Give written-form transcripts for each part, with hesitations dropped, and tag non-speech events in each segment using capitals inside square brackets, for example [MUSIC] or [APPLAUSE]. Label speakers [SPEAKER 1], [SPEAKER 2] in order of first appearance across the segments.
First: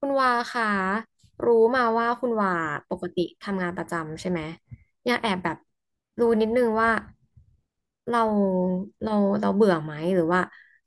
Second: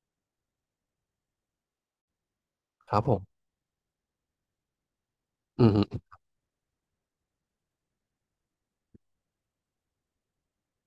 [SPEAKER 1] คุณวาค่ะรู้มาว่าคุณวาป
[SPEAKER 2] ครับ
[SPEAKER 1] ก
[SPEAKER 2] ผ
[SPEAKER 1] ติ
[SPEAKER 2] ม
[SPEAKER 1] ทำงานประจำใช่ไหมอยากแอบแบบ
[SPEAKER 2] อืมอืม
[SPEAKER 1] รู้นิดนึงว่าเราเราเราเบื่อไหมหรือว่า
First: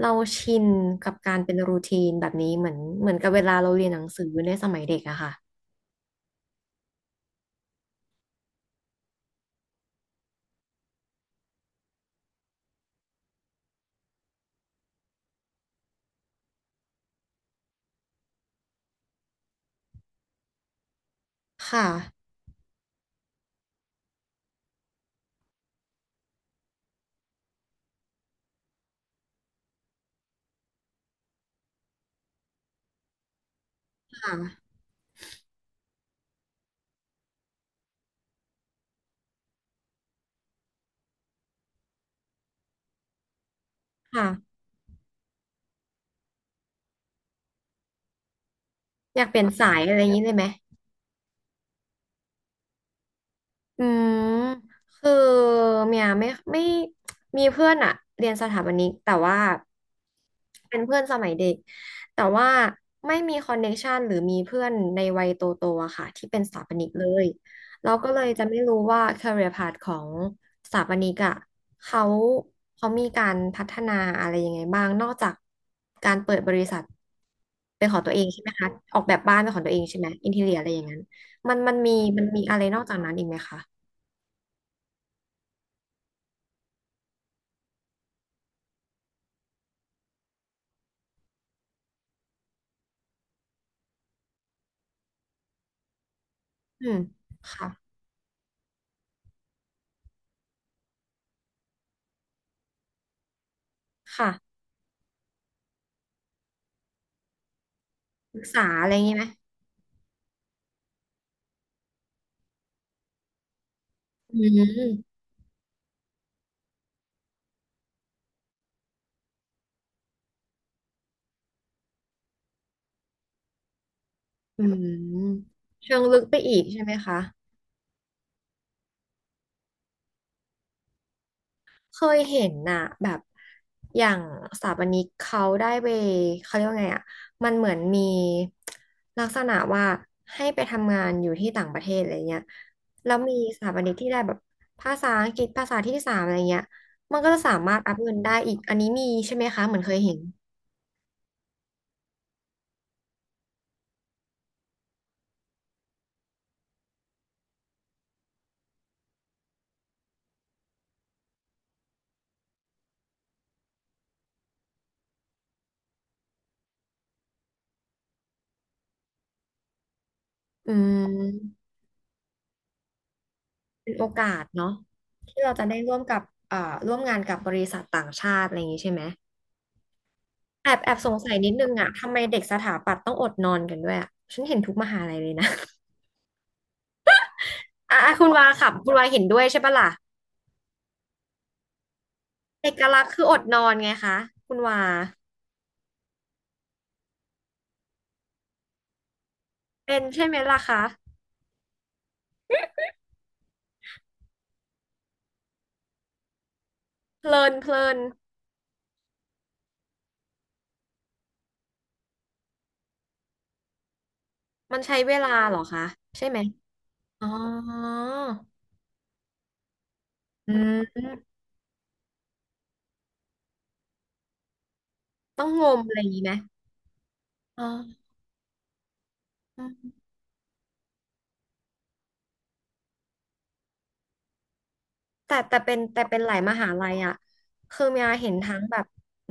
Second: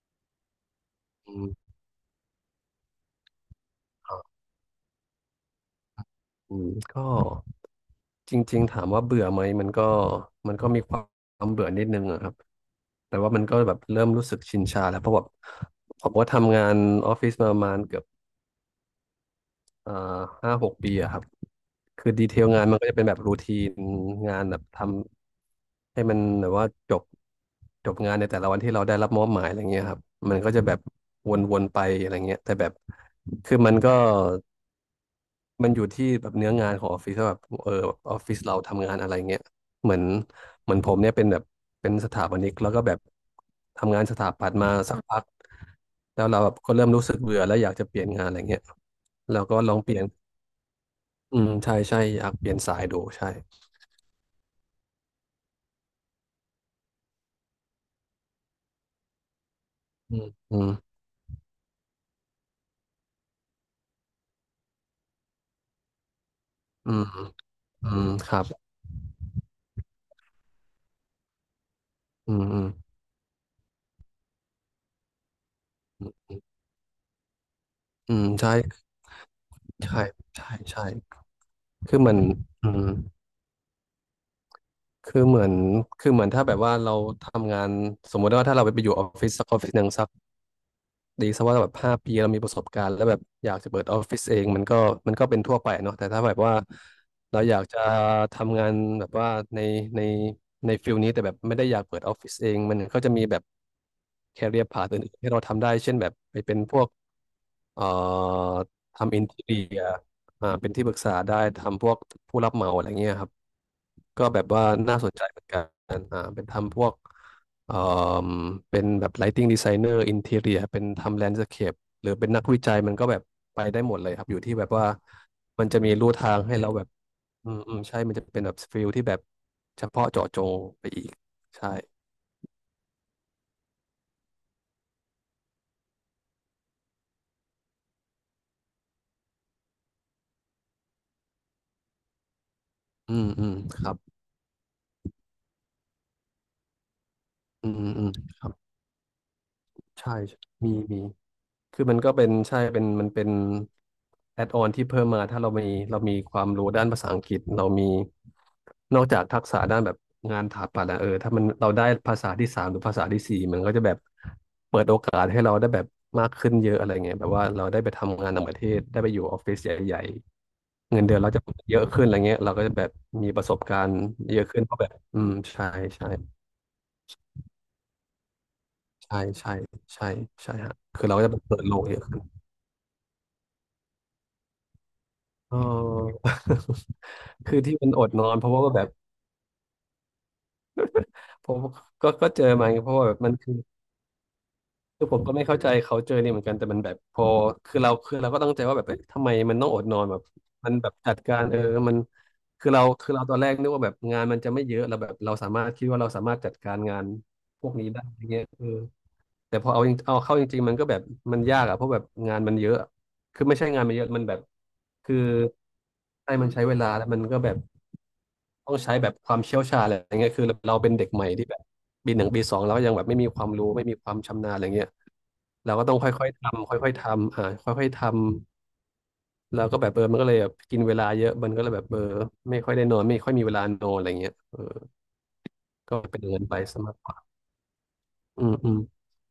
[SPEAKER 1] เราชินกับ
[SPEAKER 2] อื
[SPEAKER 1] การเป็น
[SPEAKER 2] ม
[SPEAKER 1] รูทีนแบบนี้เหมือนกับเวลาเราเรียนหนังสือในสมัยเด็กอะค่ะ
[SPEAKER 2] ก็จริงๆถามว่าเบื่อไหมมันก็มีความเบื่อนิดนึงอะครับ แต่ว่ามันก็แบบเริ่มรู้สึกชินชาแล้วเพราะแบบผมว่าทำงานออฟฟิศมาประมาณเกือบอ่า5-6 ปีอะครับ
[SPEAKER 1] ค่ะ
[SPEAKER 2] คือดีเทลงานมันก็จะเป็นแบบรูทีนงานแบบทำให้มันแบบว่าจบงานในแต่ละวันที่เราได้รับมอบหมายอะไรเงี้ยครับมันก็จะแบบวนๆไปอะไรเงี้ยแต่แบบคือมันก็
[SPEAKER 1] ค่ะ
[SPEAKER 2] มันอยู่ที่แบบเนื้องานของออฟฟิศว่าแบบออฟฟิศเราทำงานอะไรเงี้ยเหมือนเหมือนผมเนี่ยเป็นแบบเป็นสถาปนิกแล้วก็แบบทำงานสถาปัต
[SPEAKER 1] ค่ะ
[SPEAKER 2] ย์มาสักพักแล้วเราแบบก็เริ่มรู้สึกเบื่อแล้วอยากจะเปลี่ยนงานอะไรเงี้ย
[SPEAKER 1] อยากเป
[SPEAKER 2] เรา
[SPEAKER 1] ลี่ยน
[SPEAKER 2] ก็ล
[SPEAKER 1] สา
[SPEAKER 2] อง
[SPEAKER 1] ย
[SPEAKER 2] เป
[SPEAKER 1] อะ
[SPEAKER 2] ลี่
[SPEAKER 1] ไร
[SPEAKER 2] ย
[SPEAKER 1] อ
[SPEAKER 2] น
[SPEAKER 1] ย่างนี้เลยไหม
[SPEAKER 2] อืมใช่ใช่อยากเปลี่ยนสายดูใช่
[SPEAKER 1] อืมคือเมียไม่ไม่มีเพื่อนอะเรียนสถาปนิกแต่ว่า
[SPEAKER 2] อืมอืม
[SPEAKER 1] เป็นเพื่อนสมัยเด็กแต่ว่าไม่มีคอนเน c t ชันหรือมีเพื่อนในวัยโตโตอะค่ะที่เป็นสถาปนิก
[SPEAKER 2] อืม
[SPEAKER 1] เลย
[SPEAKER 2] อื
[SPEAKER 1] เรา
[SPEAKER 2] ม
[SPEAKER 1] ก็เลย
[SPEAKER 2] ครั
[SPEAKER 1] จะ
[SPEAKER 2] บ
[SPEAKER 1] ไม่รู้ว่า career path ของสถาปนิกอะเขา
[SPEAKER 2] อืมอืม
[SPEAKER 1] เขามีการพัฒนาอะไรยังไงบ้างนอกจากการเปิดบริษัทเป็นของตั
[SPEAKER 2] อื
[SPEAKER 1] วเอง
[SPEAKER 2] ม
[SPEAKER 1] ใช่ไหม
[SPEAKER 2] ใช่
[SPEAKER 1] คะออกแบบบ้านเป็นของตัวเองใช่
[SPEAKER 2] ใช่
[SPEAKER 1] ไหมอินทีเรี
[SPEAKER 2] ใช่
[SPEAKER 1] ยอะไรอย่า
[SPEAKER 2] ใช่
[SPEAKER 1] งนั้นมันมันมี
[SPEAKER 2] คือเหมือน
[SPEAKER 1] มันมีอะไร
[SPEAKER 2] อื
[SPEAKER 1] นอก
[SPEAKER 2] ม
[SPEAKER 1] จากนั้นอีกไหมคะ
[SPEAKER 2] คือเหมือนคือเหมือนถ้าแบบว่าเราทำงานสมมุติว่าถ้าเราไปอยู่ออฟฟิศสักออฟฟิศหนึ่งสัก ดีซะว่าแบบ5 ปีเรามีประสบการณ์แล้วแบบอยากจะเปิดออฟฟิศเองมันก็เป็นทั่วไปเนาะแต่ถ้าแบบว่า
[SPEAKER 1] อืม
[SPEAKER 2] เราอยาก
[SPEAKER 1] ค่ะ
[SPEAKER 2] จะทำงานแบบว่าในในในฟิลนี้แต่แบบไม่ได้อยากเปิดออฟฟิศเองมันก็จะมีแบบแค
[SPEAKER 1] ค่ะ
[SPEAKER 2] เรียร์พาธอื่นๆที่เราทำได้เช่นแบบไปเป็นพวกเอ่อ
[SPEAKER 1] ศึกษาอะไรอย่างนี้
[SPEAKER 2] ทำอิ
[SPEAKER 1] ไหม
[SPEAKER 2] นทีเรีย เป็นที่ปรึกษาได้ทำพวกผู้รับเหมาอะไรเงี้ยครับก็
[SPEAKER 1] อื
[SPEAKER 2] แบบว่าน่าสน
[SPEAKER 1] ม
[SPEAKER 2] ใจเหมือนกันเป็นทำพวกเอ่มเป็นแบบ lighting designer interior เป็นทำ landscape หรือเป็นนักวิจัยมันก็แบบไปได้หมดเลยครับอยู่ที่
[SPEAKER 1] อื
[SPEAKER 2] แบบ
[SPEAKER 1] ม
[SPEAKER 2] ว่ามันจะมี
[SPEAKER 1] เชิง
[SPEAKER 2] ลู่
[SPEAKER 1] ลึก
[SPEAKER 2] ทา
[SPEAKER 1] ไป
[SPEAKER 2] ง
[SPEAKER 1] อี
[SPEAKER 2] ให้
[SPEAKER 1] ก
[SPEAKER 2] เรา
[SPEAKER 1] ใช่
[SPEAKER 2] แบบ
[SPEAKER 1] ไหมคะ
[SPEAKER 2] อืมอืมใช่มันจะเป็นแบบฟิลที่แบบเฉพาะเจาะจงไปอีกใช่
[SPEAKER 1] เคยเห็นน่ะแบบอย่างสถาปนิกเขาได้ไปเขาเรียกว่าไงอ่ะมันเหมือนมีลักษณะว่าให้ไปทำงานอยู่ที่ต่างประเทศอะไรเงี้ยแล้
[SPEAKER 2] อื
[SPEAKER 1] ว
[SPEAKER 2] ม
[SPEAKER 1] มี
[SPEAKER 2] อืม
[SPEAKER 1] สถาป
[SPEAKER 2] ค
[SPEAKER 1] นิ
[SPEAKER 2] รั
[SPEAKER 1] ก
[SPEAKER 2] บ
[SPEAKER 1] ที่ได้แบบภาษาอังกฤษภาษาที่สามอะไรเงี้ยมันก็จะสา
[SPEAKER 2] อื
[SPEAKER 1] มา
[SPEAKER 2] ม
[SPEAKER 1] รถ
[SPEAKER 2] อืม
[SPEAKER 1] อัพ
[SPEAKER 2] อืม
[SPEAKER 1] เงินได้
[SPEAKER 2] ครั
[SPEAKER 1] อี
[SPEAKER 2] บ
[SPEAKER 1] กอันนี้มีใช่ไหมคะเหมือนเคย
[SPEAKER 2] ใช่
[SPEAKER 1] เห็น
[SPEAKER 2] มี คือมันก็เป็นใช่เป็นมันเป็นแอดออนที่เพิ่มมาถ้าเรามีความรู้ด้านภาษาอังกฤษเรามีนอกจากทักษะด้านแบบงานถาปัตย์อะเออถ้ามันเราได้ภาษาที่ 3หรือภาษาที่ 4มันก็จะแบบเปิดโอกาสให้เราได้แบบมากขึ้นเยอะอะไรเงี้ยแบบว่าเราได้ไปทำงานต่างประเทศได้ไปอยู่ออฟฟิศใหญ่
[SPEAKER 1] อื
[SPEAKER 2] ๆเงินเดือนเราจะ
[SPEAKER 1] ม
[SPEAKER 2] เยอะขึ้นอะไรเงี้ยเราก็จะแบบมีประสบการ
[SPEAKER 1] เป็น
[SPEAKER 2] ณ์
[SPEAKER 1] โอกา
[SPEAKER 2] เย
[SPEAKER 1] ส
[SPEAKER 2] อะขึ้นเพ
[SPEAKER 1] เนาะ
[SPEAKER 2] ราะแบบอืม
[SPEAKER 1] ที่เรา
[SPEAKER 2] ใช่
[SPEAKER 1] จะได้ร่วม
[SPEAKER 2] ใช่
[SPEAKER 1] กับเอ่อร่วมงานกับบริษัทต่างชาติอะไรอย่างนี้ใช่ไหม
[SPEAKER 2] ใช่ใช่ใช่ใช่
[SPEAKER 1] แอ
[SPEAKER 2] ฮะ
[SPEAKER 1] บแอบ
[SPEAKER 2] คือ
[SPEAKER 1] ส
[SPEAKER 2] เรา
[SPEAKER 1] ง
[SPEAKER 2] ก็
[SPEAKER 1] สั
[SPEAKER 2] จะ
[SPEAKER 1] ย
[SPEAKER 2] แบบ
[SPEAKER 1] นิด
[SPEAKER 2] เปิด
[SPEAKER 1] นึง
[SPEAKER 2] โลก
[SPEAKER 1] อะ
[SPEAKER 2] เยอะ
[SPEAKER 1] ทำไม
[SPEAKER 2] ขึ้น
[SPEAKER 1] เด็กสถาปัตย์ต้องอดนอนกันด้วยอะฉันเห็นทุกมหาลัยเลยนะ
[SPEAKER 2] เออ
[SPEAKER 1] [LAUGHS]
[SPEAKER 2] [LAUGHS] คือที่มัน
[SPEAKER 1] อ่ะ
[SPEAKER 2] อด
[SPEAKER 1] อ่ะ
[SPEAKER 2] น
[SPEAKER 1] คุ
[SPEAKER 2] อ
[SPEAKER 1] ณ
[SPEAKER 2] น
[SPEAKER 1] วา
[SPEAKER 2] เพราะ
[SPEAKER 1] ค่ะ
[SPEAKER 2] ว่าแบบ
[SPEAKER 1] คุณวาเห็นด้วยใช่ปะล่ะ
[SPEAKER 2] ผมก็เจอ
[SPEAKER 1] เอ
[SPEAKER 2] มาไง
[SPEAKER 1] ก
[SPEAKER 2] เพราะ
[SPEAKER 1] ลั
[SPEAKER 2] ว่า
[SPEAKER 1] กษณ์
[SPEAKER 2] แบบ
[SPEAKER 1] คือ
[SPEAKER 2] มั
[SPEAKER 1] อ
[SPEAKER 2] น
[SPEAKER 1] ด
[SPEAKER 2] คือ
[SPEAKER 1] นอนไงคะคุณวา
[SPEAKER 2] คือผมก็ไม่เข้าใจเขาเจอเนี่ยเหมือนกันแต่มันแบบพอคือเราก็ตั้งใจว่าแบบเอ้ยทำไมมันต้องอดน
[SPEAKER 1] เป็
[SPEAKER 2] อ
[SPEAKER 1] น
[SPEAKER 2] นแบบ
[SPEAKER 1] ใช่ไหมล่ะ
[SPEAKER 2] มัน
[SPEAKER 1] คะ
[SPEAKER 2] แบบจัดการมันคือเราตอนแรกนึกว่าแบบงานมันจะไม่เยอะเราแบบเราสามารถคิดว่าเราสามารถจัดการงาน
[SPEAKER 1] เพลิน
[SPEAKER 2] พ
[SPEAKER 1] เพ
[SPEAKER 2] วก
[SPEAKER 1] ลิ
[SPEAKER 2] นี้
[SPEAKER 1] น
[SPEAKER 2] ได้อย่างเงี้ยแต่พอเอาจริงเอาเข้าจริงๆมันก็แบบมันยากอะเพราะแบบงานมันเยอะคือไม่ใช่งานมันเยอะมันแบบ
[SPEAKER 1] มันใช้เว
[SPEAKER 2] คือ
[SPEAKER 1] ลาเหรอคะใช่
[SPEAKER 2] ใช่
[SPEAKER 1] ไหม
[SPEAKER 2] มันใช้เวลาแล้วมัน
[SPEAKER 1] อ๋อ
[SPEAKER 2] ก็แบบ ต้องใช้แบบความเชี่ยวชาญอะไรอย่างเงี้ยคือ
[SPEAKER 1] อื
[SPEAKER 2] เรา
[SPEAKER 1] ม
[SPEAKER 2] เป็นเด็กใหม่ที่แบบปี 1 ปี 2เราก็ยังแบบไม่มีความรู้ไม่มีความชำนาญอะไรเงี้ย
[SPEAKER 1] ต้องง
[SPEAKER 2] เรา
[SPEAKER 1] ม
[SPEAKER 2] ก็
[SPEAKER 1] อะ
[SPEAKER 2] ต้อง
[SPEAKER 1] ไรอย่างนี้
[SPEAKER 2] ค่อย
[SPEAKER 1] ไหม
[SPEAKER 2] ๆทำค่อยๆทำ
[SPEAKER 1] อ๋อ
[SPEAKER 2] ค่อยๆทำแล้วก็แบบมันก็เลยแบบกินเวลาเยอะมันก็เลยแบบไม่ค่อยได้นอนไม่ค่อยมีเวลานอนอะไรเงี้ย
[SPEAKER 1] แต่แต่เป็น
[SPEAKER 2] ก็
[SPEAKER 1] แต่เป็
[SPEAKER 2] เป็
[SPEAKER 1] น
[SPEAKER 2] น
[SPEAKER 1] หลาย
[SPEAKER 2] เงิน
[SPEAKER 1] ม
[SPEAKER 2] ไป
[SPEAKER 1] หา
[SPEAKER 2] ซะ
[SPEAKER 1] ลัย
[SPEAKER 2] มากก
[SPEAKER 1] อ่ะ
[SPEAKER 2] ว่า
[SPEAKER 1] คือเมียเห็น
[SPEAKER 2] อืม
[SPEAKER 1] ทั้ง
[SPEAKER 2] อื
[SPEAKER 1] แบ
[SPEAKER 2] ม
[SPEAKER 1] บ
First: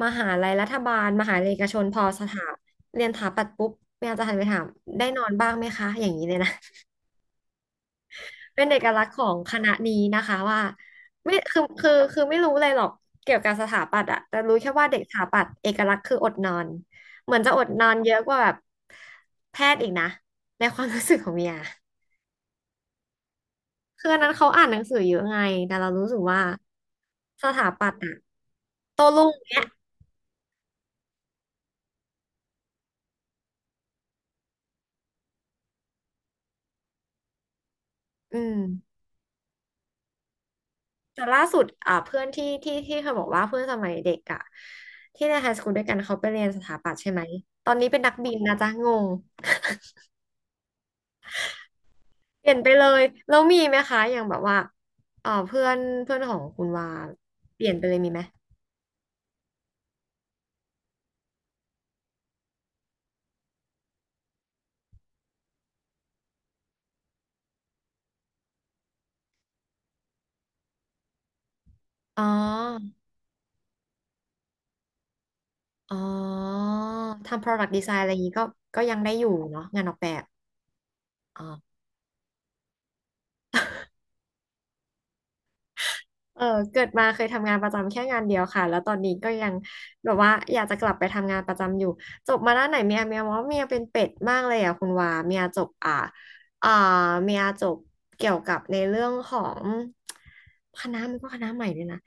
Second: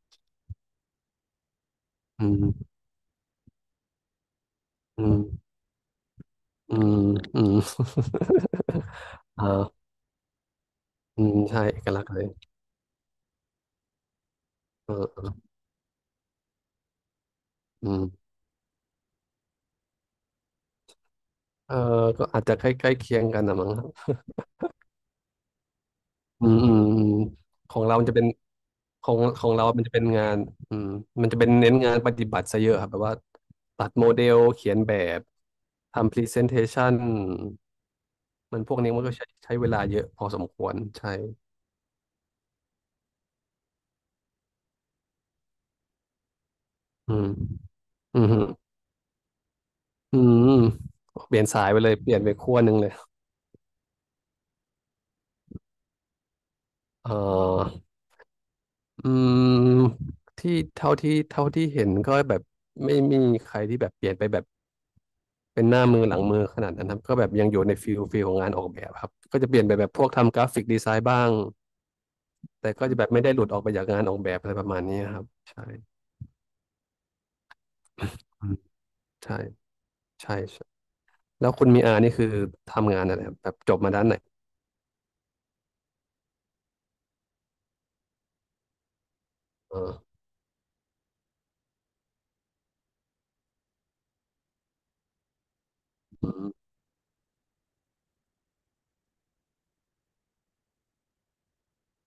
[SPEAKER 1] มหาลัยรัฐบาลมหาลัยเอกชนพอส
[SPEAKER 2] อื
[SPEAKER 1] ถา
[SPEAKER 2] ม
[SPEAKER 1] เรียนสถาปัตย์ปุ๊บเมียจะหันไปถาม
[SPEAKER 2] อื
[SPEAKER 1] ได้น
[SPEAKER 2] ม
[SPEAKER 1] อนบ้างไหมคะอย่างนี้เลยนะ
[SPEAKER 2] อืมอืม
[SPEAKER 1] [LAUGHS] เป็นเอกลักษณ์ของ
[SPEAKER 2] [LAUGHS]
[SPEAKER 1] ค
[SPEAKER 2] อ่า
[SPEAKER 1] ณะนี้นะคะว่า
[SPEAKER 2] อื
[SPEAKER 1] ไม่
[SPEAKER 2] ม
[SPEAKER 1] คื
[SPEAKER 2] ใช่
[SPEAKER 1] อ
[SPEAKER 2] เอก
[SPEAKER 1] คือ
[SPEAKER 2] ลักษณ์เล
[SPEAKER 1] คือ
[SPEAKER 2] ย
[SPEAKER 1] ไม่รู้เลยหรอกเกี่ยวกับสถาปัตย์อะแต่รู้แค่ว่า
[SPEAKER 2] เออ
[SPEAKER 1] เด็กส
[SPEAKER 2] เอ
[SPEAKER 1] ถา
[SPEAKER 2] อ
[SPEAKER 1] ปัตย์เอกลักษณ์คืออดนอนเหมือนจะอดน
[SPEAKER 2] อื
[SPEAKER 1] อนเยอะ
[SPEAKER 2] ม
[SPEAKER 1] กว่าแบบแพทย์อีกนะในความรู้สึกของเมีย
[SPEAKER 2] เออก็อาจจะใกล้ใกล้เคียงกันนะมั้ง
[SPEAKER 1] คืออันนั้นเขาอ่านหนังสือเยอะไงแต่เรารู้สึกว่า
[SPEAKER 2] อืมอืมอืม
[SPEAKER 1] สถา
[SPEAKER 2] ของ
[SPEAKER 1] ปัต
[SPEAKER 2] เรา
[SPEAKER 1] ย์
[SPEAKER 2] มัน
[SPEAKER 1] อะ
[SPEAKER 2] จะเป็น
[SPEAKER 1] โต้
[SPEAKER 2] ของ
[SPEAKER 1] รุ่ง
[SPEAKER 2] ของ
[SPEAKER 1] เนี้ย
[SPEAKER 2] เรามันจะเป็นงานอืมมันจะเป็นเน้นงานปฏิบัติซะเยอะครับแบบว่าตัดโมเดลเขียนแบบทำพรีเซนเทชัน
[SPEAKER 1] อื
[SPEAKER 2] มั
[SPEAKER 1] ม
[SPEAKER 2] นพวกนี้มันก็ใช้เวลาเยอะพอสมควรใช่
[SPEAKER 1] แต่ล่าสุดอ่าเพื่อนที่เคยบอกว่าเพื่อนสมัยเด็กอะที่ในไฮสคูลด้วยกันเขาไปเรียนสถาปัตย์ใช่
[SPEAKER 2] อื
[SPEAKER 1] ไหม
[SPEAKER 2] ม
[SPEAKER 1] ตอนนี้เป็นนัก
[SPEAKER 2] อืม
[SPEAKER 1] บิน
[SPEAKER 2] ฮึ
[SPEAKER 1] นะจ๊ะงง
[SPEAKER 2] อืมเปลี่ยนสายไปเลยเปลี่ยนไป
[SPEAKER 1] เปลี่
[SPEAKER 2] ขั้
[SPEAKER 1] ย
[SPEAKER 2] ว
[SPEAKER 1] นไป
[SPEAKER 2] หนึ่ง
[SPEAKER 1] เล
[SPEAKER 2] เลย
[SPEAKER 1] ยแล้วมีไหมคะอย่างแบบว่าเอ่าเพื่อนเพื่อนของคุณว่า
[SPEAKER 2] เอ
[SPEAKER 1] เปลี่ย
[SPEAKER 2] อ
[SPEAKER 1] นไปเลยมีไหม
[SPEAKER 2] อืมที่เท่าที่เห็นก็แบบไม่มีใครที่แบบเปลี่ยนไปแบบ เป็นหน้ามือหลังมือขนาดนั้นครับก็แบบยังอยู่ในฟิลของงานออกแบบครับก็จะเปลี่ยนไปแบบพวกทำกราฟิกดีไซน์บ้าง
[SPEAKER 1] อ๋อ
[SPEAKER 2] แต่ก็จะแบบไม่ได้หลุดออกไปจากงานออกแบบอะไรประมาณนี้ครับใช่
[SPEAKER 1] อ๋อทำ product design อะไรอย่างนี้ก็
[SPEAKER 2] อืม
[SPEAKER 1] ก็ยังได้อยู่
[SPEAKER 2] ใช่
[SPEAKER 1] เนาะงานออกแบบ
[SPEAKER 2] ใช่ใช่
[SPEAKER 1] อ๋
[SPEAKER 2] แล้
[SPEAKER 1] อ
[SPEAKER 2] วคุณมีอานี่คือทำงานอะไรครับแบบจบมาด้านไหน
[SPEAKER 1] เออเกิดมาเคยทำงานประจำแค่งานเดียวค่ะแล้วตอนนี้ก็ยัง
[SPEAKER 2] เอ
[SPEAKER 1] แบ
[SPEAKER 2] อ
[SPEAKER 1] บว่าอยากจะกลับไปทำงานประจำอยู่จบมาด้านไหนเมียมองว่าเมียเป็นเป็ดมากเลยอ่ะคุณวาเมียจบ
[SPEAKER 2] อื
[SPEAKER 1] อ่า
[SPEAKER 2] ม
[SPEAKER 1] เมียจบเกี่ยวกับในเรื่องของคณะมันก็คณะใหม่เลยนะ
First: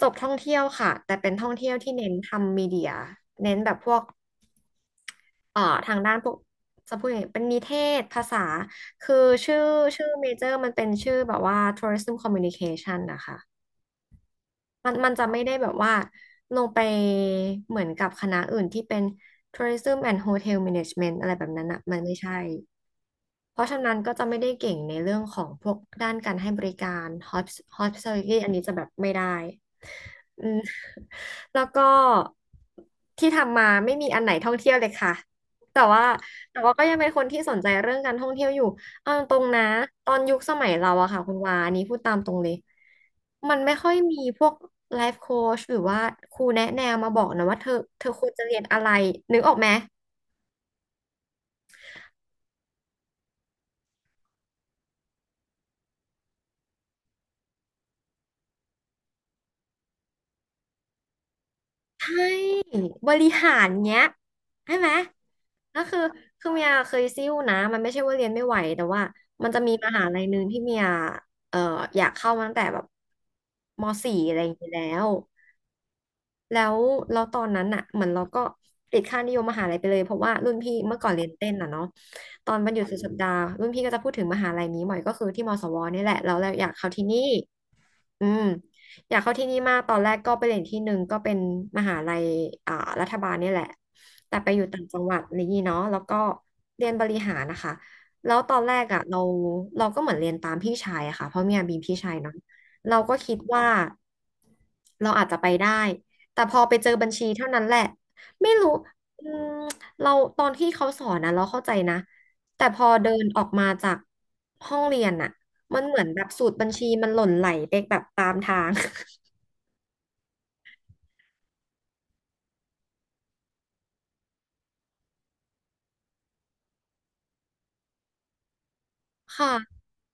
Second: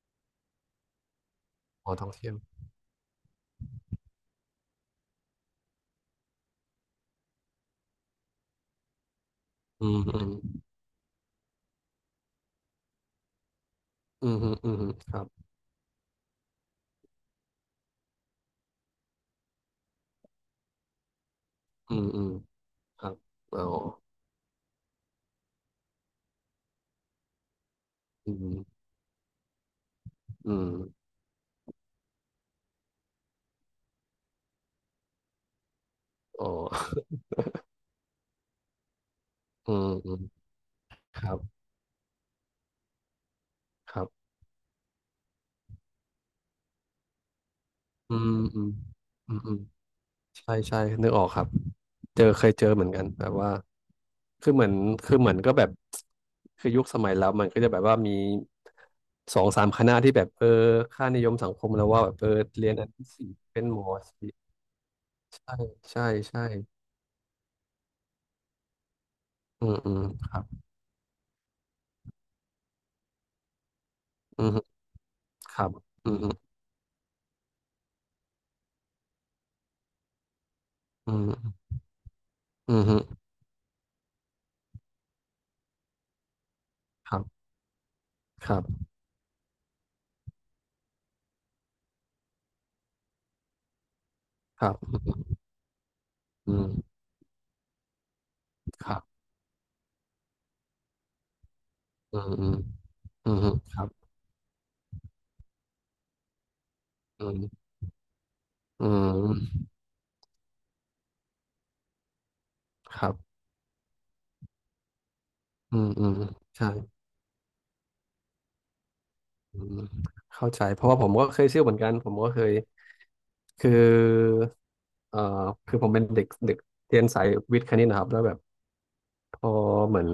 [SPEAKER 1] จบท่องเที่ยวค่ะแต่เป็นท่องเที่ยว
[SPEAKER 2] อ๋
[SPEAKER 1] ที่
[SPEAKER 2] อท่อ
[SPEAKER 1] เน้น
[SPEAKER 2] งเที่ยว
[SPEAKER 1] ทำมีเดียเน้นแบบพวกเอ่อทางด้านพวกจะพูดยังไงเป็นนิเทศภาษาคือชื่อ
[SPEAKER 2] อื
[SPEAKER 1] ชื่อเมเจอร์
[SPEAKER 2] ม
[SPEAKER 1] มันเป็นชื่อแบบว่า Tourism Communication นะคะ
[SPEAKER 2] อืมอืมอืมอื
[SPEAKER 1] มั
[SPEAKER 2] ม
[SPEAKER 1] นมั
[SPEAKER 2] ค
[SPEAKER 1] น
[SPEAKER 2] รั
[SPEAKER 1] จะไม่
[SPEAKER 2] บ
[SPEAKER 1] ได้แบบว่าลงไปเหมือนกับคณะอื่นที่เป็น Tourism and Hotel Management อะไรแบบนั้นอ่ะ
[SPEAKER 2] อื
[SPEAKER 1] มัน
[SPEAKER 2] ม
[SPEAKER 1] ไม่
[SPEAKER 2] อืม
[SPEAKER 1] ใช่
[SPEAKER 2] ครับ
[SPEAKER 1] เพ
[SPEAKER 2] อ๋อ
[SPEAKER 1] ราะฉะนั้นก็จะไม่ได้เก่งในเรื่องของพวกด้านการให้บริการ Hosp-
[SPEAKER 2] อื
[SPEAKER 1] Hospitality อัน
[SPEAKER 2] ม
[SPEAKER 1] นี้จะแบบไม่ได้ อื
[SPEAKER 2] อื
[SPEAKER 1] ม
[SPEAKER 2] ม
[SPEAKER 1] [LAUGHS] แล้วก็ที่ทำมาไม่มีอันไหนท่องเที่ยวเลยค่ะแต่ว่า
[SPEAKER 2] อ๋อ
[SPEAKER 1] แต่ว่าก็ยังเป็นคนที่สนใจเรื่องการท่องเที่ยวอยู่เอาตรงๆนะ
[SPEAKER 2] [LAUGHS] อืม
[SPEAKER 1] ต
[SPEAKER 2] อื
[SPEAKER 1] อน
[SPEAKER 2] ม
[SPEAKER 1] ยุคสมัยเราอะ
[SPEAKER 2] ค
[SPEAKER 1] ค่ะ
[SPEAKER 2] รั
[SPEAKER 1] คุณ
[SPEAKER 2] บ
[SPEAKER 1] วาอันนี้พูดตามตรงเลยมันไม่ค่อย
[SPEAKER 2] ครั
[SPEAKER 1] มี
[SPEAKER 2] บ
[SPEAKER 1] พวกไลฟ์โค้ชหรือว่าครูแนะแนวมาบอกนะว่าเธอ
[SPEAKER 2] อื
[SPEAKER 1] คว
[SPEAKER 2] ม
[SPEAKER 1] รจะเรี
[SPEAKER 2] อื
[SPEAKER 1] ยน
[SPEAKER 2] ม
[SPEAKER 1] อะไร
[SPEAKER 2] อื
[SPEAKER 1] นึ
[SPEAKER 2] ม
[SPEAKER 1] กอ
[SPEAKER 2] อื
[SPEAKER 1] อก
[SPEAKER 2] ม
[SPEAKER 1] ไหม
[SPEAKER 2] ใช่ใช่นึกออกครับเจอเคยเจอเหมือนกันแบบว่าคือเหมือนคือเหมือนก็แบบคือยุคสมัยเรามันก็จะแบบว่ามีสองสามคณะที่แบบเออค่านิยมสังคมแล้วว่าแบ
[SPEAKER 1] ใช่
[SPEAKER 2] บเออเรียนอันที่
[SPEAKER 1] บริ
[SPEAKER 2] สี่
[SPEAKER 1] หา
[SPEAKER 2] เป็น
[SPEAKER 1] ร
[SPEAKER 2] หมอ
[SPEAKER 1] เงี้ย
[SPEAKER 2] สิ
[SPEAKER 1] ใช่ไหม
[SPEAKER 2] ใช่
[SPEAKER 1] ก็คือ
[SPEAKER 2] ใช่ใช่
[SPEAKER 1] คือเมียเคยซิ่วนะมันไม่ใช่ว่าเรียนไม่ไหวแต่ว่ามันจะ
[SPEAKER 2] อื
[SPEAKER 1] มี
[SPEAKER 2] ม
[SPEAKER 1] ม
[SPEAKER 2] อืม
[SPEAKER 1] หาลัยห
[SPEAKER 2] ครั
[SPEAKER 1] นึ่ง
[SPEAKER 2] บ
[SPEAKER 1] ที่เมียเอ่ออยากเข้ามาตั้งแต่แบบม.4อะไร
[SPEAKER 2] อื
[SPEAKER 1] อย่าง
[SPEAKER 2] ม
[SPEAKER 1] นี้ยแล้ว
[SPEAKER 2] ครับอืม
[SPEAKER 1] แล้วเราตอนนั้นอะเหมือนเราก็ติดค่านิยมมหาลัยไปเลยเพราะว่ารุ่นพี่เมื่อก่อ
[SPEAKER 2] อื
[SPEAKER 1] นเรียนเต้น
[SPEAKER 2] ม
[SPEAKER 1] อ่ะเนาะตอนวัน
[SPEAKER 2] อื
[SPEAKER 1] หยุ
[SPEAKER 2] ม
[SPEAKER 1] ด
[SPEAKER 2] อื
[SPEAKER 1] สุด
[SPEAKER 2] ม
[SPEAKER 1] สัปดาห์รุ่นพี่ก็จะพูดถึงมหาลัยนี้บ่อยก็คือที่มศวนี่แหละแล้วเราอยากเข้าที่
[SPEAKER 2] ค
[SPEAKER 1] นี่
[SPEAKER 2] รับ
[SPEAKER 1] อืม
[SPEAKER 2] ครับ
[SPEAKER 1] อยากเข้าที่นี่มากตอนแรกก็ไปเรียนที่หนึ่งก็เป็นมหาลัยอ่ารัฐบาลเนี่ยแหละแต่ไปอ
[SPEAKER 2] ค
[SPEAKER 1] ยู่
[SPEAKER 2] รับ
[SPEAKER 1] ต่างจั
[SPEAKER 2] อื
[SPEAKER 1] งหวัด
[SPEAKER 2] ม
[SPEAKER 1] นี่างงี้เนาะแล้วก็
[SPEAKER 2] อืม
[SPEAKER 1] เรียนบริหารนะคะแล้วตอนแรก
[SPEAKER 2] ครั
[SPEAKER 1] อ่ะเรา
[SPEAKER 2] บ
[SPEAKER 1] เราก็เหมือนเรียนตามพี่ชายอะค่ะเพราะเมีอาบีมพี่ชาย
[SPEAKER 2] อืม
[SPEAKER 1] เนาะ
[SPEAKER 2] อืม
[SPEAKER 1] เราก็
[SPEAKER 2] อื
[SPEAKER 1] คิ
[SPEAKER 2] ม
[SPEAKER 1] ดว่า
[SPEAKER 2] ครับ
[SPEAKER 1] เราอาจจะไปได้แต่พอไปเจอบัญ
[SPEAKER 2] อื
[SPEAKER 1] ชีเท่านั้
[SPEAKER 2] ม
[SPEAKER 1] นแหละไม่รู้
[SPEAKER 2] อื
[SPEAKER 1] อืม
[SPEAKER 2] ม
[SPEAKER 1] เราตอนที่เขาสอนนะเราเข้าใจนะแต่พอ
[SPEAKER 2] ค
[SPEAKER 1] เดิ
[SPEAKER 2] รับ
[SPEAKER 1] นออกมาจากห้องเรียนอะ
[SPEAKER 2] อื
[SPEAKER 1] มัน
[SPEAKER 2] ม
[SPEAKER 1] เหมือ
[SPEAKER 2] อื
[SPEAKER 1] น
[SPEAKER 2] ม
[SPEAKER 1] แบบสูตรบั
[SPEAKER 2] ใช่
[SPEAKER 1] ญชีมันหล่นไหลไปแบบตามทาง
[SPEAKER 2] อืมเข้าใจเพราะว่าผมก็เคยซิ่วเหมือนกันผมก็เคยคือเอ่อคือผมเป็นเด็กเด็กเรียนสายวิทย์คณิตนะครับแล้วแบบ
[SPEAKER 1] [LAUGHS]
[SPEAKER 2] พอ
[SPEAKER 1] ค่ะ
[SPEAKER 2] เหมือน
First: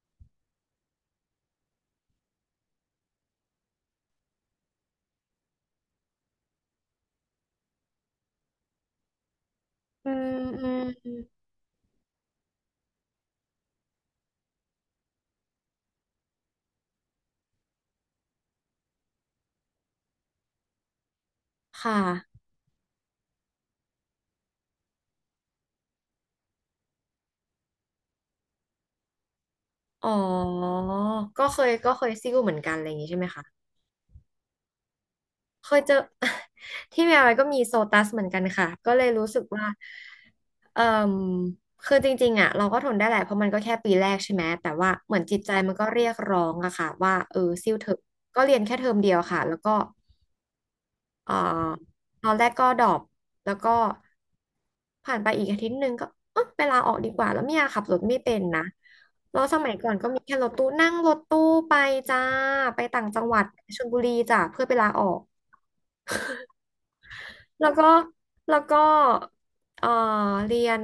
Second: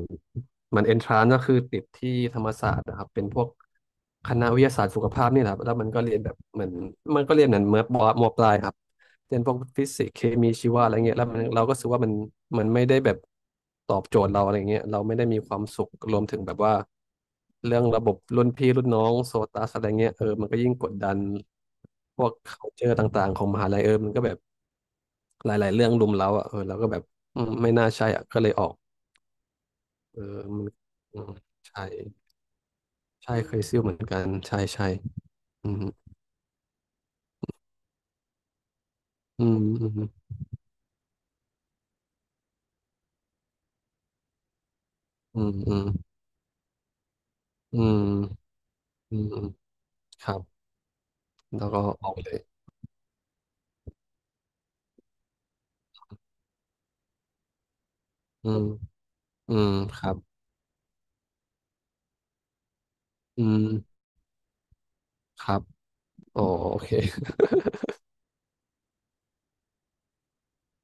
[SPEAKER 2] มันเอนทรานก็คือติดที่ธรรมศาสตร์นะครับเป็นพวกคณะวิทยาศาสตร์สุขภาพนี่แหละครับแล้วมันก็เรียนแบบเหมือนมันก็เรียนเหมือนเมื่อปมปลายครับเรียนพวกฟิสิ
[SPEAKER 1] อื
[SPEAKER 2] กส์เค
[SPEAKER 1] ม
[SPEAKER 2] มี
[SPEAKER 1] อื
[SPEAKER 2] ชี
[SPEAKER 1] ม
[SPEAKER 2] วะอะไร
[SPEAKER 1] อื
[SPEAKER 2] เงี้ยแล้ว
[SPEAKER 1] ม
[SPEAKER 2] มันเราก็รู้สึกว่ามันไม่ได้แบบตอบโจทย์เราอะไรเงี้ยเราไม่ได้มีความสุขรวมถึงแบบว่าเรื่องระบบรุ่นพี่รุ่นน้องโซตัสอะไรเงี้ยเออมันก็ยิ่งกดดัน
[SPEAKER 1] ค
[SPEAKER 2] พวก
[SPEAKER 1] ่ะ
[SPEAKER 2] culture ต่างๆของมหาลัยเออมันก็แบบหลายๆเรื่องรุมเร้าอ่ะเออเราก็แบบอืมไม่น่าใช่อ่ะก็เลยออก
[SPEAKER 1] อ๋อ
[SPEAKER 2] เออมันอืม
[SPEAKER 1] ก็เคย
[SPEAKER 2] ใช่
[SPEAKER 1] ก็เคยซิ่วเหมือนกันอะไรอย่างงี้ใช่ไหม
[SPEAKER 2] ใช่เคย
[SPEAKER 1] คะ
[SPEAKER 2] ซิ่วเหมือนกันใช่ใช่
[SPEAKER 1] เค
[SPEAKER 2] อื
[SPEAKER 1] ย
[SPEAKER 2] ม
[SPEAKER 1] เจอ [LAUGHS] ที่เมียไว้ก็มีโซตัสเหมือนกันค่ะ ก็เลยรู้สึ
[SPEAKER 2] อื
[SPEAKER 1] ก
[SPEAKER 2] ม
[SPEAKER 1] ว่า
[SPEAKER 2] อืม
[SPEAKER 1] เอ่มคือจริงๆอ่ะเราก็ทนได้แหละเพราะมันก็แค่ปีแรกใช่ไหม แต่ว่าเหมือนจิ
[SPEAKER 2] อื
[SPEAKER 1] ตใจ
[SPEAKER 2] ม
[SPEAKER 1] มั
[SPEAKER 2] อื
[SPEAKER 1] นก็
[SPEAKER 2] ม
[SPEAKER 1] เรียกร้องอะค่ะว่าเออซิ่ว
[SPEAKER 2] อื
[SPEAKER 1] เถอะ
[SPEAKER 2] ม
[SPEAKER 1] ก็เรียนแค่เทอมเดี
[SPEAKER 2] อื
[SPEAKER 1] ยว
[SPEAKER 2] มอื
[SPEAKER 1] ค่ะ
[SPEAKER 2] ม
[SPEAKER 1] แล้วก็
[SPEAKER 2] ครับ
[SPEAKER 1] เอ่อ
[SPEAKER 2] แล้วก็ออกไป
[SPEAKER 1] ตอ
[SPEAKER 2] เล
[SPEAKER 1] น
[SPEAKER 2] ย
[SPEAKER 1] แรกก็ดรอปแล้วก็ผ่านไปอีกอาทิตย์หนึ่งก็เออไปลาออกดีกว่าแล้วเมียขับรถไม่เป็น
[SPEAKER 2] อื
[SPEAKER 1] นะ
[SPEAKER 2] ม
[SPEAKER 1] แล้ว
[SPEAKER 2] อื
[SPEAKER 1] ส
[SPEAKER 2] ม
[SPEAKER 1] มัยก่อน
[SPEAKER 2] ค
[SPEAKER 1] ก็
[SPEAKER 2] รับ
[SPEAKER 1] มีแค่รถตู้นั่งรถตู้ไปจ้าไปต่างจังหวั
[SPEAKER 2] อื
[SPEAKER 1] ด
[SPEAKER 2] ม
[SPEAKER 1] ชลบุรีจ้าเพื่อไปลาออก
[SPEAKER 2] ครับอ๋อโอเค
[SPEAKER 1] แล้วก็แล้วก็เอ่อเรียน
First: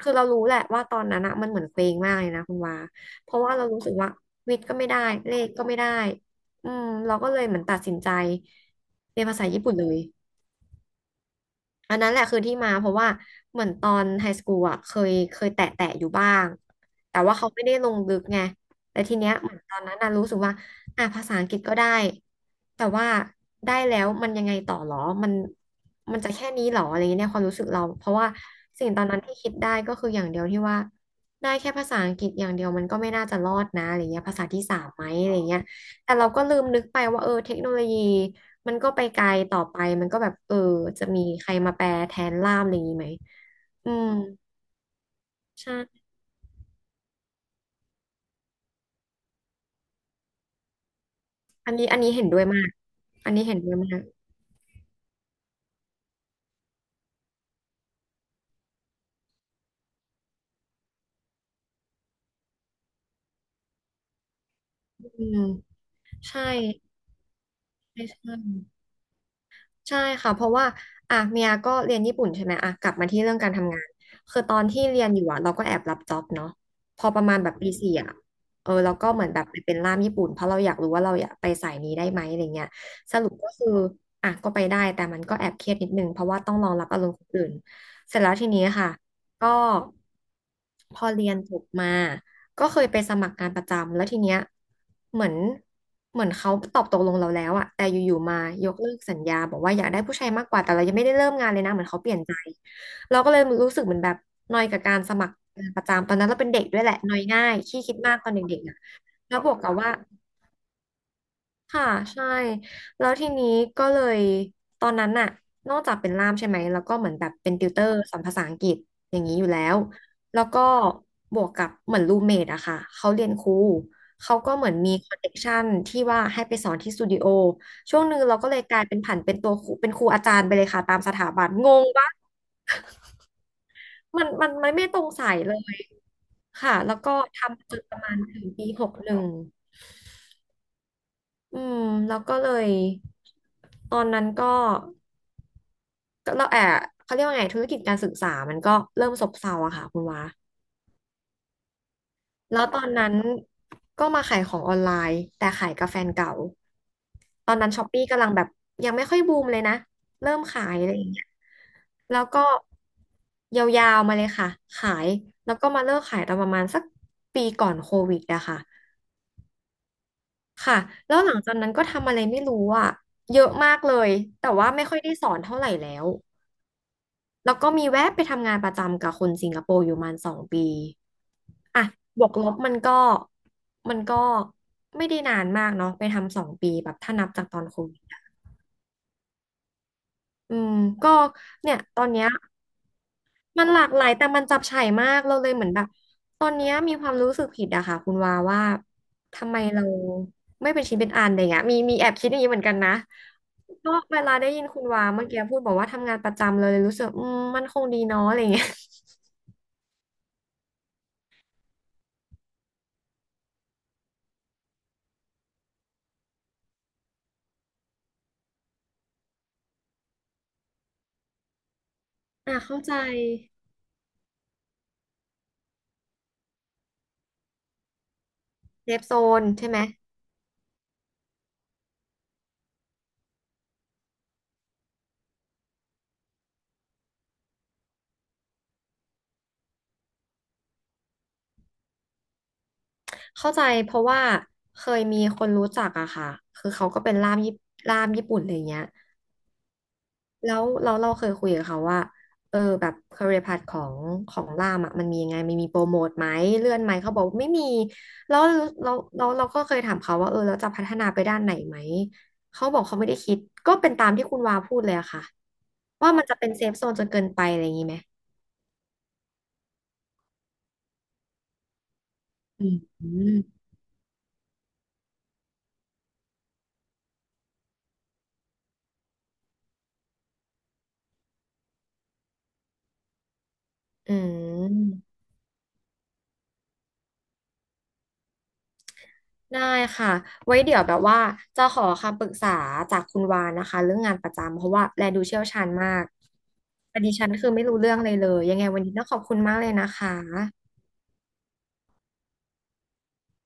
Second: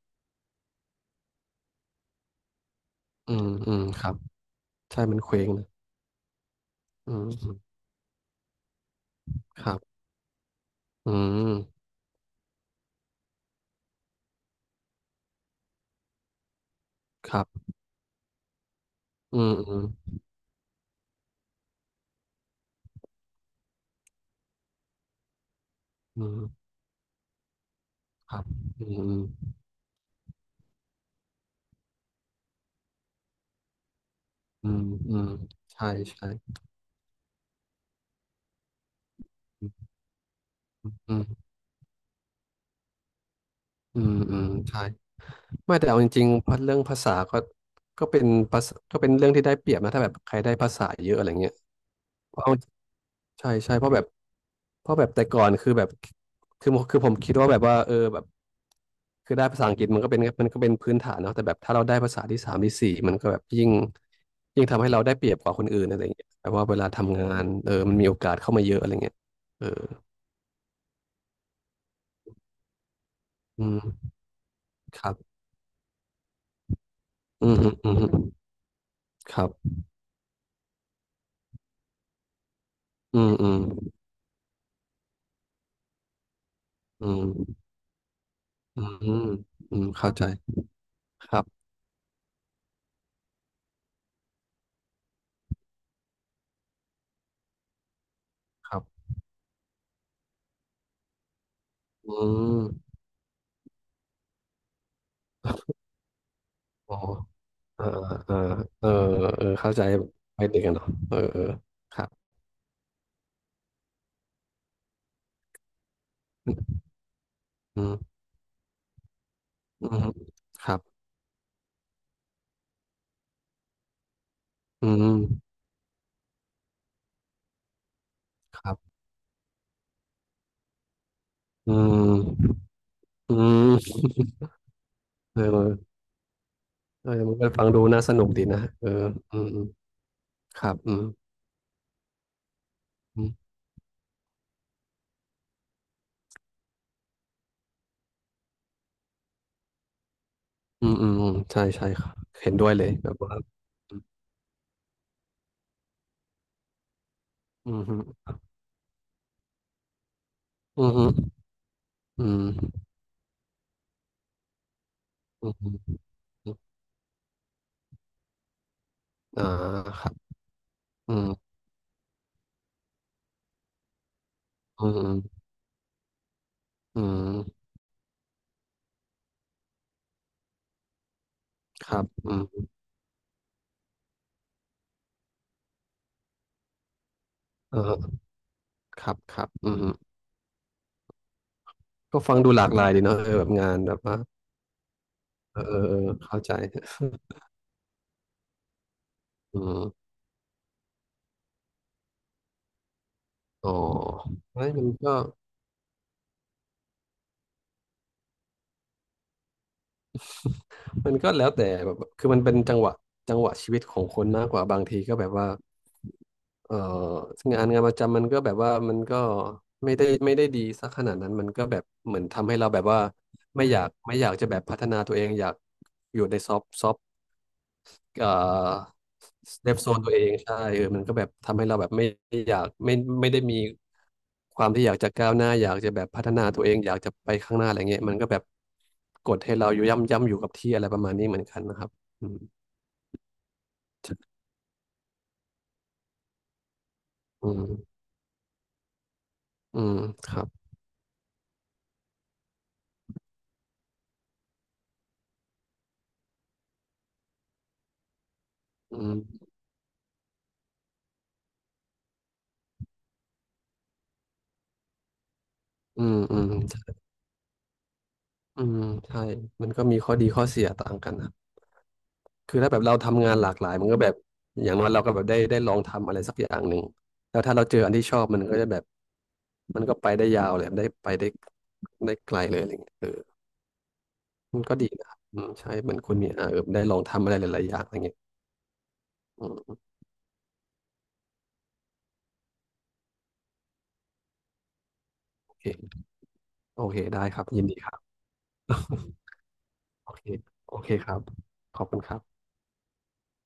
[SPEAKER 1] คือเรารู้แหละว่าตอนนั้นอะมันเหมือนเคว้งมากเลยนะคุณวาเพ
[SPEAKER 2] อื
[SPEAKER 1] ราะ
[SPEAKER 2] ม
[SPEAKER 1] ว่าเรา
[SPEAKER 2] อื
[SPEAKER 1] รู้
[SPEAKER 2] ม
[SPEAKER 1] สึก
[SPEAKER 2] ค
[SPEAKER 1] ว่า
[SPEAKER 2] รับ
[SPEAKER 1] วิทย์ก็ไม่ได้
[SPEAKER 2] ใช่มันเค
[SPEAKER 1] เล
[SPEAKER 2] ว้
[SPEAKER 1] ข
[SPEAKER 2] ง
[SPEAKER 1] ก็
[SPEAKER 2] นะ
[SPEAKER 1] ไม่ได้
[SPEAKER 2] อื
[SPEAKER 1] เรา
[SPEAKER 2] ม
[SPEAKER 1] ก็เลย
[SPEAKER 2] อื
[SPEAKER 1] เห
[SPEAKER 2] ม
[SPEAKER 1] มือนตัดสินใจเรียนภาษาญี่
[SPEAKER 2] ค
[SPEAKER 1] ปุ่น
[SPEAKER 2] รั
[SPEAKER 1] เล
[SPEAKER 2] บ
[SPEAKER 1] ย
[SPEAKER 2] อืม
[SPEAKER 1] อันนั้นแหละคือที่มาเพราะว่าเหมือนตอนไฮสคูลอ่ะเคยแตะแตะอยู่บ้างแต่
[SPEAKER 2] ค
[SPEAKER 1] ว่า
[SPEAKER 2] รั
[SPEAKER 1] เขา
[SPEAKER 2] บ
[SPEAKER 1] ไม่ได้ลงลึกไงแต่ทีเนี้ย
[SPEAKER 2] อื
[SPEAKER 1] เห
[SPEAKER 2] ม
[SPEAKER 1] มือนต
[SPEAKER 2] อื
[SPEAKER 1] อน
[SPEAKER 2] ม
[SPEAKER 1] นั้นน่ะรู้สึกว่าอ่ะภาษาอังกฤษก็ได้แต่ว่าได้แล้วมันยังไงต่อหรอมันมัน
[SPEAKER 2] อื
[SPEAKER 1] จะแค่นี้
[SPEAKER 2] ม
[SPEAKER 1] หรออะไรเงี้ยเนี่ยความรู้สึกเราเพราะว่า
[SPEAKER 2] ครับอื
[SPEAKER 1] สิ่งตอน
[SPEAKER 2] ม
[SPEAKER 1] นั้นที่คิดได้ก็คืออย่างเดียวที่ว่าได้แค่ภาษาอังกฤษอย่างเดียวมันก็ไม่น่าจะรอดนะอะไรเงี้ยภาษาที่
[SPEAKER 2] อื
[SPEAKER 1] สา
[SPEAKER 2] ม
[SPEAKER 1] มไหม
[SPEAKER 2] อืมอื
[SPEAKER 1] อะ
[SPEAKER 2] ม
[SPEAKER 1] ไรเงี้ย
[SPEAKER 2] ใช่
[SPEAKER 1] แต่เรา
[SPEAKER 2] ใช่
[SPEAKER 1] ก็ลืมนึกไปว่าเออเทคโนโลยีมันก็ไปไกลต่อไปมันก็แบบเออจะ
[SPEAKER 2] อื
[SPEAKER 1] มีใค
[SPEAKER 2] ม
[SPEAKER 1] รมาแปลแทนล่ามอะไรอย่างนี้ไหมอื
[SPEAKER 2] อื
[SPEAKER 1] ม
[SPEAKER 2] มอืมใช่ ไม่แต่เอา
[SPEAKER 1] ใช่
[SPEAKER 2] จริงๆพัดเรื่องภาษาก็ก็เป็นภาษาก็เป็นเรื่องที่ได้เปรียบนะถ้าแบบใครได้ภาษาเยอะอะไรเงี้ย
[SPEAKER 1] อันนี้อันนี้เห็น
[SPEAKER 2] เพ
[SPEAKER 1] ด้ว
[SPEAKER 2] ราะ
[SPEAKER 1] ย
[SPEAKER 2] เอา
[SPEAKER 1] มากอันนี้
[SPEAKER 2] ใช่
[SPEAKER 1] เห็นด้
[SPEAKER 2] ใช่
[SPEAKER 1] วย
[SPEAKER 2] เพราะ
[SPEAKER 1] มา
[SPEAKER 2] แบ
[SPEAKER 1] ก
[SPEAKER 2] บเพราะแบบแต่ก่อนคือแบบคือผมคิดว่าแบบว่าเออแบบคือได้ภาษาอังกฤษมันก็เป็นพื้นฐานเนาะแต่แบบถ้าเราได้ภาษาที่สามที่สี่มันก็แบบยิ่งทำให้เราได้
[SPEAKER 1] อื
[SPEAKER 2] เปรียบ
[SPEAKER 1] ม
[SPEAKER 2] กว่าคนอื่นอะไรเงี้ย
[SPEAKER 1] ใช่
[SPEAKER 2] แปลว่าเวลาทำงานเออมัน
[SPEAKER 1] ใช่
[SPEAKER 2] มีโอกา
[SPEAKER 1] ใช่
[SPEAKER 2] สเข้ามาเยอะอะไรเงี้ยเออ
[SPEAKER 1] ใช่ค่ะเพราะว่าอ่ะเมียก็เรียนญี่ปุ่นใช่ไหมอ่ะกลับมาที่เรื่องการ
[SPEAKER 2] อื
[SPEAKER 1] ทำงาน
[SPEAKER 2] ม
[SPEAKER 1] คือตอนที่
[SPEAKER 2] ค
[SPEAKER 1] เรียน
[SPEAKER 2] รั
[SPEAKER 1] อยู่
[SPEAKER 2] บ
[SPEAKER 1] อ่ะเราก็แอบรับจ็อบเนาะพอประมาณ
[SPEAKER 2] อื
[SPEAKER 1] แบบ
[SPEAKER 2] มอื
[SPEAKER 1] ปี
[SPEAKER 2] มอื
[SPEAKER 1] สี่อ่ะ
[SPEAKER 2] ม
[SPEAKER 1] เออเราก็เหมือน
[SPEAKER 2] ค
[SPEAKER 1] แบบ
[SPEAKER 2] รับ
[SPEAKER 1] ไปเป็นล่ามญี่ปุ่นเพราะเราอยากรู้ว่าเราอยากไปสายนี้ได้ไหมอะไรเงี้ยส
[SPEAKER 2] อื
[SPEAKER 1] รุ
[SPEAKER 2] ม
[SPEAKER 1] ป
[SPEAKER 2] อื
[SPEAKER 1] ก็
[SPEAKER 2] ม
[SPEAKER 1] คืออ่ะก็ไปได้แต่มันก็แอบเครียดนิดนึงเพราะว่าต้องรองรับอาร
[SPEAKER 2] อื
[SPEAKER 1] มณ์คนอื่น
[SPEAKER 2] ม
[SPEAKER 1] เสร็จแล้วทีนี้
[SPEAKER 2] อื
[SPEAKER 1] ค่ะ
[SPEAKER 2] ม
[SPEAKER 1] ก็
[SPEAKER 2] อืมเข้าใจ
[SPEAKER 1] พอเรี
[SPEAKER 2] ค
[SPEAKER 1] ยน
[SPEAKER 2] รั
[SPEAKER 1] จบ
[SPEAKER 2] บ
[SPEAKER 1] มา ก็เคยไปสมัครงานประจำแล้วทีเนี้ยเหมือนเหมือนเขาตอบตกลงเราแล้วอะแต่อยู่ๆมาย
[SPEAKER 2] ค
[SPEAKER 1] ก
[SPEAKER 2] รับ
[SPEAKER 1] เลิกสัญญาบอกว่าอยากได้ผู้ชายมากกว่าแต่เรายังไม่ได้เริ่มงานเลยนะเหมือนเขาเป
[SPEAKER 2] อื
[SPEAKER 1] ลี่ยนใจ
[SPEAKER 2] ม
[SPEAKER 1] เราก็เลยรู้สึกเหมือนแบบนอยกับการสมัครงานประจำตอนนั้นเราเป็นเด็กด้วยแห
[SPEAKER 2] อ๋
[SPEAKER 1] ละ
[SPEAKER 2] อ
[SPEAKER 1] นอยง่ายขี้
[SPEAKER 2] เออ
[SPEAKER 1] คิดมากตอ
[SPEAKER 2] เอ
[SPEAKER 1] น
[SPEAKER 2] อ
[SPEAKER 1] เด็กๆอะ
[SPEAKER 2] เออ
[SPEAKER 1] แล้ว
[SPEAKER 2] เอ
[SPEAKER 1] บ
[SPEAKER 2] อ
[SPEAKER 1] วกกับ
[SPEAKER 2] เข้าใจ
[SPEAKER 1] ว่า
[SPEAKER 2] ไปเด็กกันเนาะเออเออ
[SPEAKER 1] ค่ะ
[SPEAKER 2] ครั
[SPEAKER 1] ใช่
[SPEAKER 2] บ
[SPEAKER 1] แล้วทีนี้ก็เลยตอนนั้นน่ะนอกจากเป็นล่ามใช่ไหมแล้วก็เหมือนแบบเป็นติวเต
[SPEAKER 2] อื
[SPEAKER 1] อร์ส
[SPEAKER 2] ม
[SPEAKER 1] อนภาษาอังกฤษอย่างนี้อยู่แล้ว
[SPEAKER 2] อืม
[SPEAKER 1] แล้วก็
[SPEAKER 2] ครับ
[SPEAKER 1] บวกกับเหมือนรูเมทอะค่ะเขาเรียนครูเขาก็เหมือน
[SPEAKER 2] อื
[SPEAKER 1] มีคอ
[SPEAKER 2] ม
[SPEAKER 1] นเนคชันที่ว่าให้ไปสอนที่สตูดิโอช่วงหนึ่งเราก็เล
[SPEAKER 2] ค
[SPEAKER 1] ยก
[SPEAKER 2] รั
[SPEAKER 1] ลายเป็
[SPEAKER 2] บ
[SPEAKER 1] นผันเป็นตัวครูเป็นครูอาจารย์ไปเลยค่ะตามสถาบันง
[SPEAKER 2] อื
[SPEAKER 1] งปะ
[SPEAKER 2] มอืม
[SPEAKER 1] มัน
[SPEAKER 2] [LAUGHS]
[SPEAKER 1] มันมันไม่ตรงสาย
[SPEAKER 2] เอ
[SPEAKER 1] เลย
[SPEAKER 2] อ
[SPEAKER 1] ค่ะแล้ว
[SPEAKER 2] เอ
[SPEAKER 1] ก็
[SPEAKER 2] อมันก็ฟั
[SPEAKER 1] ทำ
[SPEAKER 2] ง
[SPEAKER 1] จน
[SPEAKER 2] ดู
[SPEAKER 1] ประ
[SPEAKER 2] น่า
[SPEAKER 1] มา
[SPEAKER 2] ส
[SPEAKER 1] ณ
[SPEAKER 2] นุก
[SPEAKER 1] ถึ
[SPEAKER 2] ดี
[SPEAKER 1] ง
[SPEAKER 2] นะ
[SPEAKER 1] ปีห
[SPEAKER 2] เอ
[SPEAKER 1] ก
[SPEAKER 2] อ
[SPEAKER 1] หนึ่ง
[SPEAKER 2] อืมอืมครับอืม
[SPEAKER 1] อืมแล้วก็เลย
[SPEAKER 2] อืม
[SPEAKER 1] ตอนนั้นก็เราแอบเขาเรียกว่าไงธุรกิจการศึกษามันก็เริ่มซบเซาอะค่ะคุณวา
[SPEAKER 2] อืมอืมอืมใช่ใช่ครับเห็น
[SPEAKER 1] แล้ว
[SPEAKER 2] ด้วย
[SPEAKER 1] ตอ
[SPEAKER 2] เล
[SPEAKER 1] น
[SPEAKER 2] ย
[SPEAKER 1] นั้
[SPEAKER 2] แบ
[SPEAKER 1] น
[SPEAKER 2] บว่า
[SPEAKER 1] ก็มาขายของออนไลน์แต่ขายกับแฟนเก่าตอนนั้
[SPEAKER 2] อื
[SPEAKER 1] น
[SPEAKER 2] ม
[SPEAKER 1] ช้อป
[SPEAKER 2] ฮึ
[SPEAKER 1] ปี้กำลังแบบยังไม่ค่อยบูมเลยนะเริ่มขาย
[SPEAKER 2] อื
[SPEAKER 1] อะ
[SPEAKER 2] ม
[SPEAKER 1] ไรอ
[SPEAKER 2] ฮึ
[SPEAKER 1] ย่างเงี้ยแล้ว
[SPEAKER 2] อื
[SPEAKER 1] ก็
[SPEAKER 2] ม
[SPEAKER 1] ยาวๆมาเลยค่ะขาย
[SPEAKER 2] อื
[SPEAKER 1] แล้
[SPEAKER 2] ม
[SPEAKER 1] วก็
[SPEAKER 2] ฮึ
[SPEAKER 1] มาเลิกขายตอนป
[SPEAKER 2] อ
[SPEAKER 1] ระ
[SPEAKER 2] ม
[SPEAKER 1] มาณสักปีก่อนโควิดอะค่ะ
[SPEAKER 2] อ่าครับ
[SPEAKER 1] ค่ะ
[SPEAKER 2] อื
[SPEAKER 1] แล้ว
[SPEAKER 2] ม
[SPEAKER 1] หลังจากนั้นก็ทำอะไรไม่รู้อะเยอะมากเลยแต่ว่าไม่
[SPEAKER 2] อืม
[SPEAKER 1] ค่อย
[SPEAKER 2] อื
[SPEAKER 1] ได้
[SPEAKER 2] ม
[SPEAKER 1] สอนเท่าไหร่แล้ว
[SPEAKER 2] อื
[SPEAKER 1] แล้ว
[SPEAKER 2] ม
[SPEAKER 1] ก็มีแวะไปทำงานประจำกับคนสิงคโปร์อยู่ประมาณสองปี อ่ะ
[SPEAKER 2] ครับ
[SPEAKER 1] บว
[SPEAKER 2] อื
[SPEAKER 1] กลบ
[SPEAKER 2] ม
[SPEAKER 1] มันก็ไม่ได้นานมากเนาะไปทำสองปีแบบถ้านับจากตอนโควิด
[SPEAKER 2] เออ
[SPEAKER 1] อะ
[SPEAKER 2] ครับครับอืม
[SPEAKER 1] อืมก็เนี่ยตอน
[SPEAKER 2] ก็
[SPEAKER 1] เนี้ย
[SPEAKER 2] ฟังดูหลากหลายดีเนาะเออแบบ
[SPEAKER 1] มัน
[SPEAKER 2] งา
[SPEAKER 1] ห
[SPEAKER 2] น
[SPEAKER 1] ลาก
[SPEAKER 2] แบ
[SPEAKER 1] ห
[SPEAKER 2] บ
[SPEAKER 1] ลาย
[SPEAKER 2] ว่า
[SPEAKER 1] แต่มันจับฉ่ายมากเราเลย
[SPEAKER 2] เอ
[SPEAKER 1] เห
[SPEAKER 2] อ
[SPEAKER 1] มือน
[SPEAKER 2] เอ
[SPEAKER 1] แบ
[SPEAKER 2] อ
[SPEAKER 1] บ
[SPEAKER 2] เออเข้า
[SPEAKER 1] ตอ
[SPEAKER 2] ใจ
[SPEAKER 1] นเนี้ยมีควา
[SPEAKER 2] [LAUGHS]
[SPEAKER 1] มรู้สึกผิดอะค่ะคุณวาว่าทำไม
[SPEAKER 2] อื
[SPEAKER 1] เรา
[SPEAKER 2] ม
[SPEAKER 1] ไม่เป็นชิ้นเป็นอันอะไรเงี้ยมีแอบคิดอย่างนี้เหมือนกันนะ
[SPEAKER 2] อ๋อ
[SPEAKER 1] ก็เวลาได้ยิน
[SPEAKER 2] ไม่
[SPEAKER 1] คุ
[SPEAKER 2] มั
[SPEAKER 1] ณ
[SPEAKER 2] น
[SPEAKER 1] วา
[SPEAKER 2] ก็
[SPEAKER 1] เมื่อกี้พูดบอกว่าทำงานประจำเลยรู้สึกมันคงดีเนาะอะไรเงี้ย
[SPEAKER 2] มันก็แล้วแต่แบบคือมันเป็นจังหวะชีวิตของคนมากกว่าบางทีก็แบบว่าเอองานงานประจำมันก็แบบว่ามันก็ไม่ได้ดีสักขนาดนั้นมันก็แบบเหมือนทำ
[SPEAKER 1] อ่ะ
[SPEAKER 2] ให้เรา
[SPEAKER 1] เข้า
[SPEAKER 2] แบบ
[SPEAKER 1] ใจ
[SPEAKER 2] ว่าไม่อยากจะแบบพัฒนาตัวเองอยากอยู่ในซอฟต์ เอ่
[SPEAKER 1] เซ
[SPEAKER 2] อ
[SPEAKER 1] ฟโซนใช่
[SPEAKER 2] เซ
[SPEAKER 1] ไห
[SPEAKER 2] ฟ
[SPEAKER 1] ม
[SPEAKER 2] โซนตัวเองใช่เออมันก็แบบทำให้เราแบบไม่อยากไม่ไม่ได้มีความที่อยากจะก้าวหน้าอยากจะแบบพัฒนาตัวเองอยากจะไปข้างหน้าอะไรเงี้ยมันก็แบบกดให้เราอยู่ย่ำอยู่กับที่อะไรประมาณนี้เหมือนกันนะครับอืม
[SPEAKER 1] เข้าใจเพราะว่าเคยมีคนรู้จักอะค่ะคือเขาก็เป็น
[SPEAKER 2] อืม
[SPEAKER 1] ล่ามญี่ปุ่นอะไรเงี้ย
[SPEAKER 2] อืมครับ
[SPEAKER 1] แล้วเราเคยคุยกับเขาว่าเออแบบ career path ของล่ามอะมันมียังไงมันมีโปรโมทไหมเลื่อนไหมเขาบอกไม่มีแล้วเราเรา
[SPEAKER 2] อื
[SPEAKER 1] เรา
[SPEAKER 2] ม
[SPEAKER 1] ก็เคยถามเขาว่าเออเราจะพัฒนาไปด้านไหนไหมเขาบอกเขาไม่ได้คิดก็เป็นตามที่คุณวาพูดเลยอะค่ะ
[SPEAKER 2] อื
[SPEAKER 1] ว่า
[SPEAKER 2] ม
[SPEAKER 1] มันจะ
[SPEAKER 2] อืม
[SPEAKER 1] เป็นเซฟโซนจนเกินไปอะไรอย่างนี้ไหม
[SPEAKER 2] อืมใช่มันก็มีข้อดีข้อเสียต่างกันนะ คือ
[SPEAKER 1] อื
[SPEAKER 2] ถ้าแบบเรา
[SPEAKER 1] ม
[SPEAKER 2] ทำงานหลากหลายมันก็แบบอย่างน้อยเราก็แบบได้ลองทำอะไรสักอย่างหนึ่งแล้วถ้าเราเจออันที่ชอบมันก็จะแบบมันก็ไปได้ยาวเลยได้ไกลเลยอะไรเงี้ยเออ
[SPEAKER 1] อื
[SPEAKER 2] มันก็ดีนะค
[SPEAKER 1] ม
[SPEAKER 2] รับอืมใช่เหมือนคุณเนี่ยอ่ะเออได้ลองทำอะไรหลายๆอย่างอะไรเงี้ยอื
[SPEAKER 1] ได้
[SPEAKER 2] ม
[SPEAKER 1] ค่ะไว้เดี๋ยวแบบว่าจะขอคำปรึกษาจากคุณวานนะคะเรื่องงานประจำเพราะว่าแลดูเชี่ยว
[SPEAKER 2] โอ
[SPEAKER 1] ชาญ
[SPEAKER 2] เค
[SPEAKER 1] มาก
[SPEAKER 2] โอ
[SPEAKER 1] แต่
[SPEAKER 2] เค
[SPEAKER 1] ดิ
[SPEAKER 2] ได้
[SPEAKER 1] ฉัน
[SPEAKER 2] ครั
[SPEAKER 1] คื
[SPEAKER 2] บ
[SPEAKER 1] อ
[SPEAKER 2] ยิ
[SPEAKER 1] ไม่
[SPEAKER 2] นดี
[SPEAKER 1] รู้
[SPEAKER 2] ค
[SPEAKER 1] เรื่อ
[SPEAKER 2] รั
[SPEAKER 1] ง
[SPEAKER 2] บ
[SPEAKER 1] เลยยังไงวันนี้ต้องขอบคุณมากเลยนะ
[SPEAKER 2] [LAUGHS]
[SPEAKER 1] คะ
[SPEAKER 2] โอเคโอเคครับขอบคุณครับ